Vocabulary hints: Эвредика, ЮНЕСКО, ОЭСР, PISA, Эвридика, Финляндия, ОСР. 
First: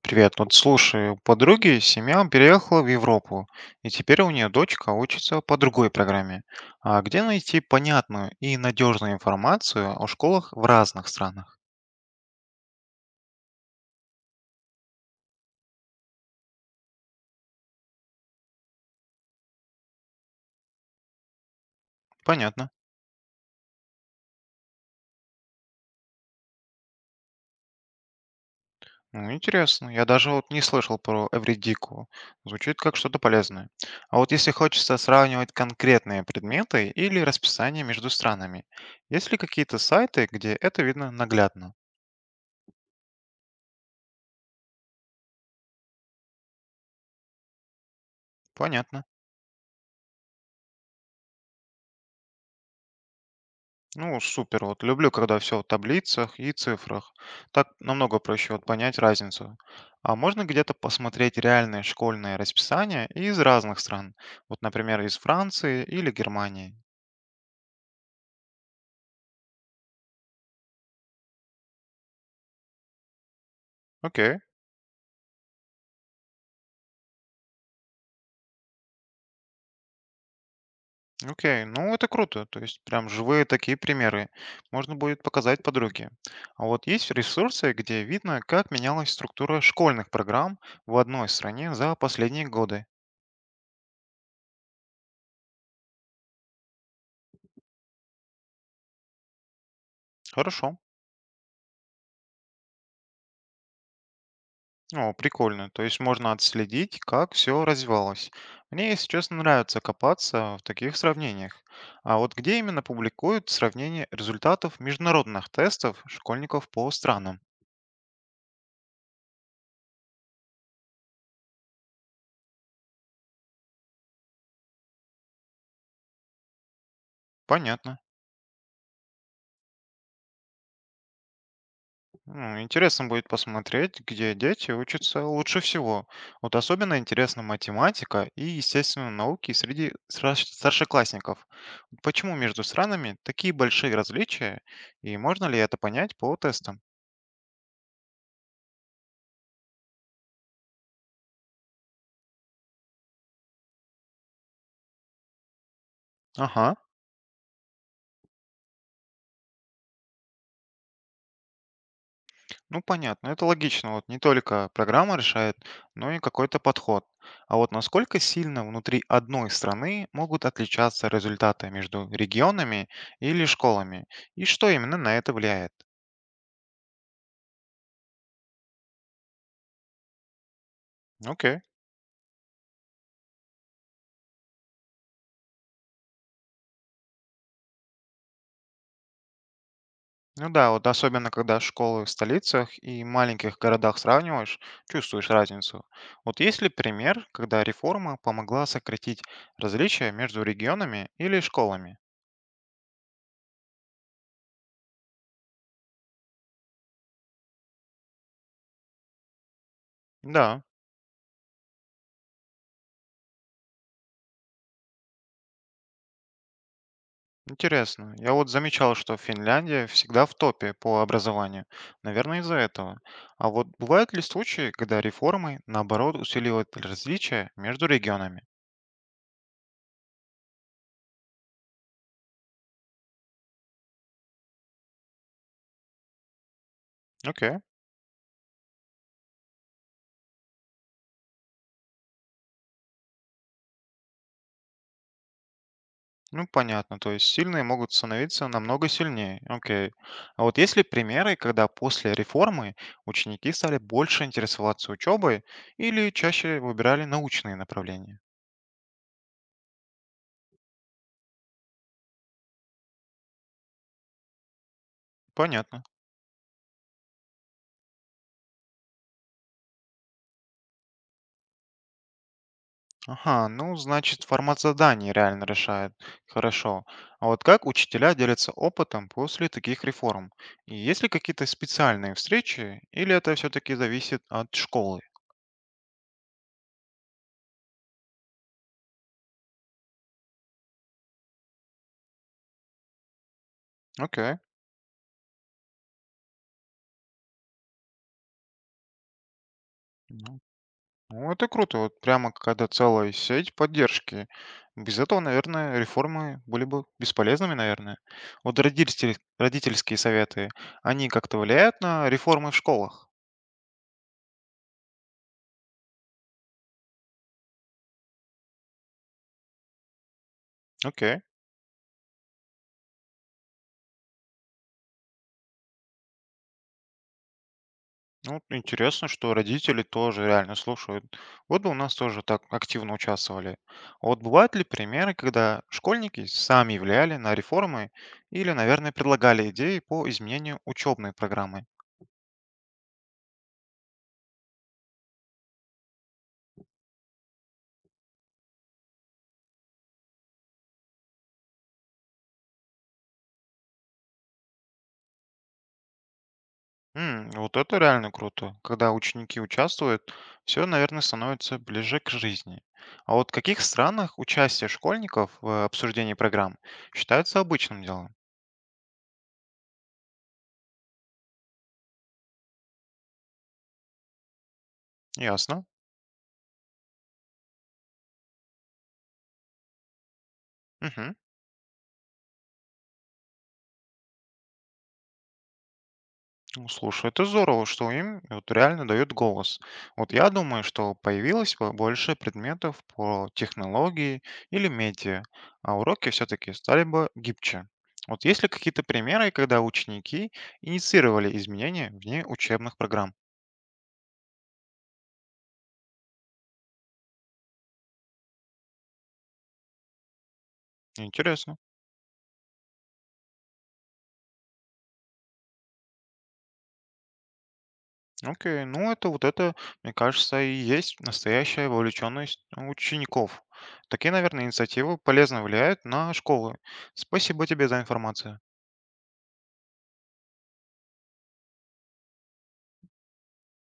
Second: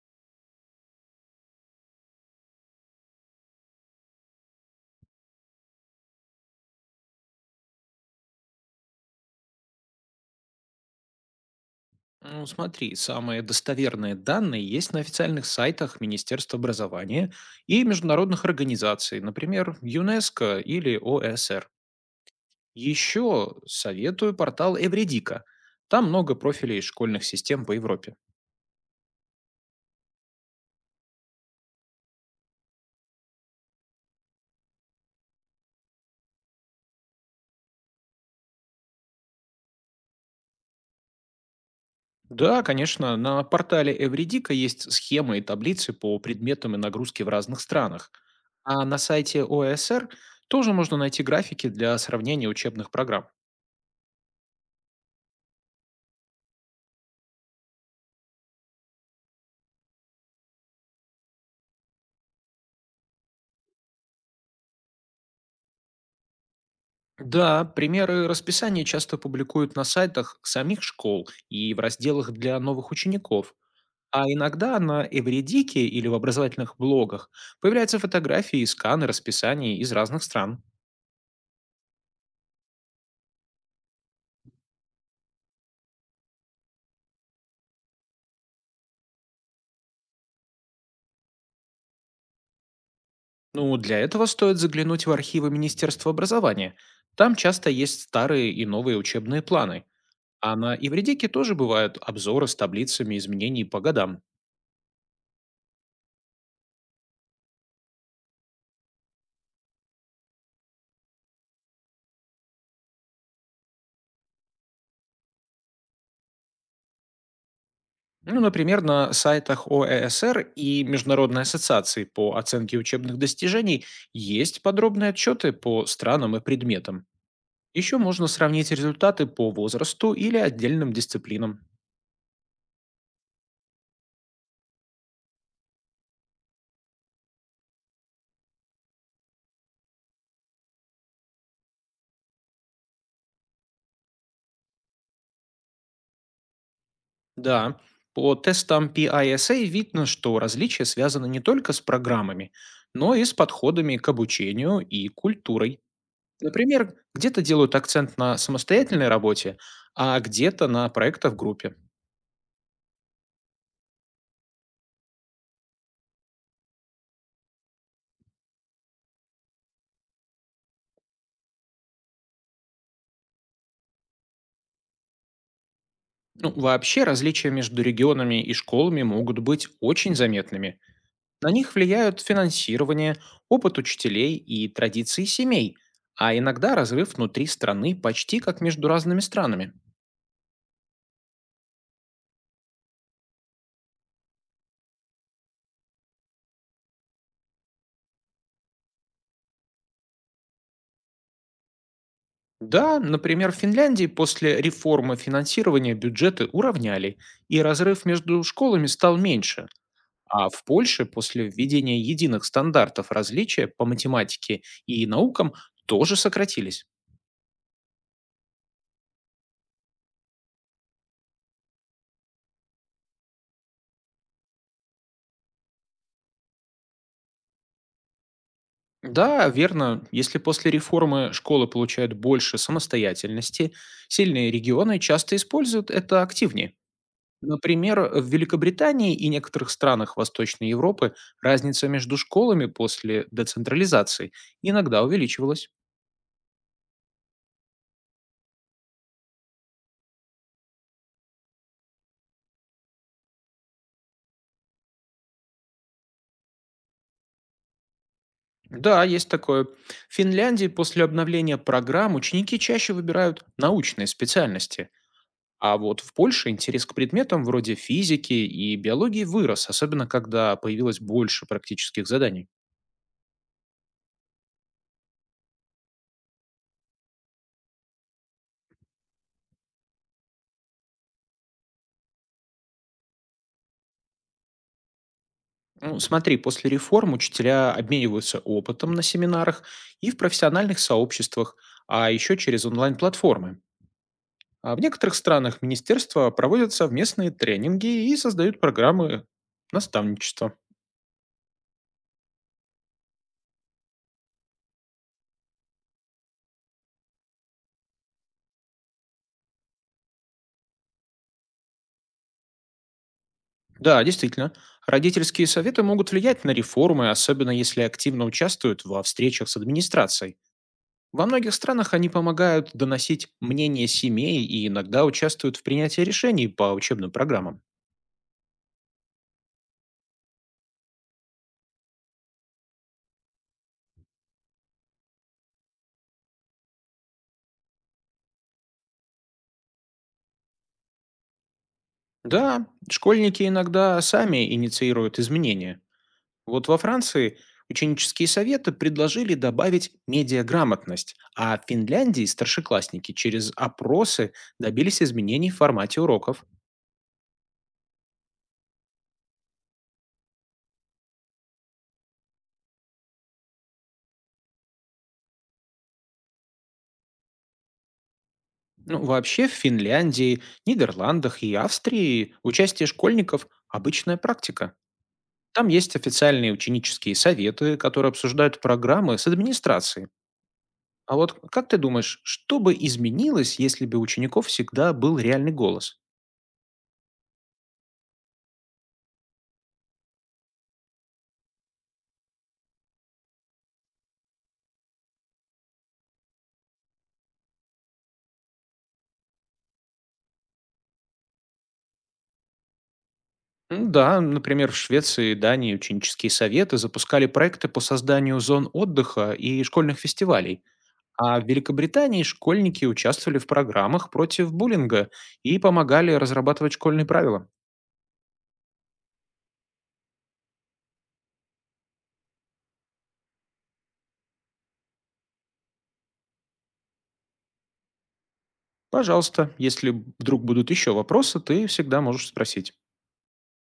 Привет. Вот слушай, у подруги семья переехала в Европу, и теперь у нее дочка учится по другой программе. А где найти понятную и надежную информацию о школах в разных странах? Ну, смотри, самые достоверные данные есть на официальных сайтах Министерства образования и международных организаций, например, ЮНЕСКО или ОСР. Понятно. Еще советую портал Эвредика. Там много профилей школьных систем по Европе. Ну, интересно. Я даже вот не слышал про Эвридику. Звучит как что-то полезное. А вот если хочется сравнивать конкретные предметы или расписание между странами, есть ли какие-то сайты, где это видно наглядно? Да, конечно, на портале Эвредика есть схемы и таблицы по предметам и нагрузке в разных странах. А на Понятно. сайте ОСР тоже можно найти графики для сравнения учебных программ. Ну, супер. Вот люблю, когда все в таблицах и цифрах. Так намного проще вот понять разницу. А можно где-то посмотреть реальные школьные расписания из разных стран? Вот, например, из Франции или Германии. Да, примеры расписания часто публикуют на сайтах самих школ и в разделах для новых учеников. А Окей, иногда на Эвредике или в образовательных блогах появляются фотографии и сканы расписаний из разных стран. окей. Ну, это круто. То есть прям живые такие примеры. Можно будет показать подруге. А вот есть ресурсы, где видно, как менялась структура школьных программ в одной стране за последние годы. Ну, для этого стоит заглянуть в архивы Министерства образования. Там часто есть старые и новые учебные планы. А Хорошо. на Эвредике тоже бывают обзоры с таблицами изменений по годам. О, прикольно. То есть можно отследить, как все развивалось. Мне, если честно, нравится копаться в таких сравнениях. А вот где именно публикуют сравнение результатов международных тестов школьников по странам? Ну, например, на сайтах ОЭСР и Международной ассоциации по оценке учебных достижений есть подробные отчеты по странам и предметам. Еще Понятно. можно сравнить результаты по возрасту или отдельным дисциплинам. Ну, интересно будет посмотреть, где дети учатся лучше всего. Вот особенно интересна математика и, естественно, науки среди старшеклассников. Вот почему между странами такие большие различия, и можно ли это понять по тестам? Да, по тестам PISA видно, что различия связаны не только с программами, но и с подходами к обучению и культурой. Ага. Например, где-то делают акцент на самостоятельной работе, а где-то на проектах в группе. Ну, понятно, это логично. Вот не только программа решает, но и какой-то подход. А вот насколько сильно внутри одной страны могут отличаться результаты между регионами или школами, и что именно на это влияет? Ну, вообще различия между регионами и школами могут быть очень заметными. На Окей. них влияют финансирование, опыт учителей и традиции семей, а иногда разрыв внутри страны почти как между разными странами. Ну да, вот особенно когда школы в столицах и маленьких городах сравниваешь, чувствуешь разницу. Вот есть ли пример, когда реформа помогла сократить различия между регионами или школами? Да, например, в Финляндии после реформы финансирования бюджеты уравняли, и разрыв между школами стал меньше, а Да. в Польше после введения единых стандартов различия по математике и наукам тоже сократились. Интересно. Я вот замечал, что Финляндия всегда в топе по образованию. Наверное, из-за этого. А вот бывают ли случаи, когда реформы, наоборот, усиливают различия между регионами? Да, верно. Если после реформы школы получают больше самостоятельности, сильные регионы часто используют это активнее. Окей. Например, в Великобритании и некоторых странах Восточной Европы разница между школами после децентрализации иногда увеличивалась. Ну, понятно. То есть сильные могут становиться намного сильнее. Окей. А вот есть ли примеры, когда после реформы ученики стали больше интересоваться учебой или чаще выбирали научные направления? Да, есть такое. В Финляндии после обновления программ ученики чаще выбирают научные специальности. А Понятно. вот в Польше интерес к предметам вроде физики и биологии вырос, особенно когда появилось больше практических заданий. Ага, ну, значит, формат заданий реально решает. Хорошо. А вот как учителя делятся опытом после таких реформ? И есть ли какие-то специальные встречи, или это все-таки зависит от школы? Ну, смотри, после реформ учителя обмениваются опытом на семинарах и в профессиональных сообществах, а еще через онлайн-платформы. Окей. А в некоторых странах министерства проводят совместные тренинги и создают программы Ну, наставничества. ну, это круто. Вот прямо какая-то целая сеть поддержки. Без этого, наверное, реформы были бы бесполезными, наверное. Вот родительские советы, они как-то влияют на реформы в школах? Да, действительно, родительские советы могут влиять на реформы, особенно если активно участвуют во встречах с администрацией. Окей. Во многих странах они помогают доносить мнение семей и иногда участвуют в принятии решений по учебным программам. Ну, вот интересно, что родители тоже реально слушают. Вот бы у нас тоже так активно участвовали. А вот бывают ли примеры, когда школьники сами влияли на реформы или, наверное, предлагали идеи по изменению учебной программы? Да, школьники иногда сами инициируют изменения. Вот во Франции ученические советы предложили добавить медиаграмотность, а в Финляндии старшеклассники через опросы добились изменений в формате уроков. М, вот это реально круто. Когда ученики участвуют, все, наверное, становится ближе к жизни. А вот в каких странах участие школьников в обсуждении программ считается обычным делом? Ну, вообще в Финляндии, Нидерландах и Австрии участие школьников– обычная практика. Ясно. Там есть официальные ученические советы, которые обсуждают программы с администрацией. Мгм. А вот как ты думаешь, что бы изменилось, если бы у учеников всегда был реальный голос? Ну, слушай, это здорово, что им вот реально дают голос. Вот я думаю, что появилось бы больше предметов по технологии или медиа, а уроки все-таки стали бы гибче. Вот есть ли какие-то примеры, когда ученики инициировали изменения вне учебных программ? М, да, например, в Швеции и Дании ученические советы запускали проекты по созданию зон отдыха и школьных фестивалей. А в Интересно. Великобритании школьники участвовали в программах против буллинга и помогали разрабатывать школьные правила. Окей, ну это, мне кажется, и есть настоящая вовлеченность учеников. Такие, наверное, инициативы полезно влияют на школы. Спасибо тебе за информацию. Пожалуйста, если вдруг будут еще вопросы, ты всегда можешь спросить.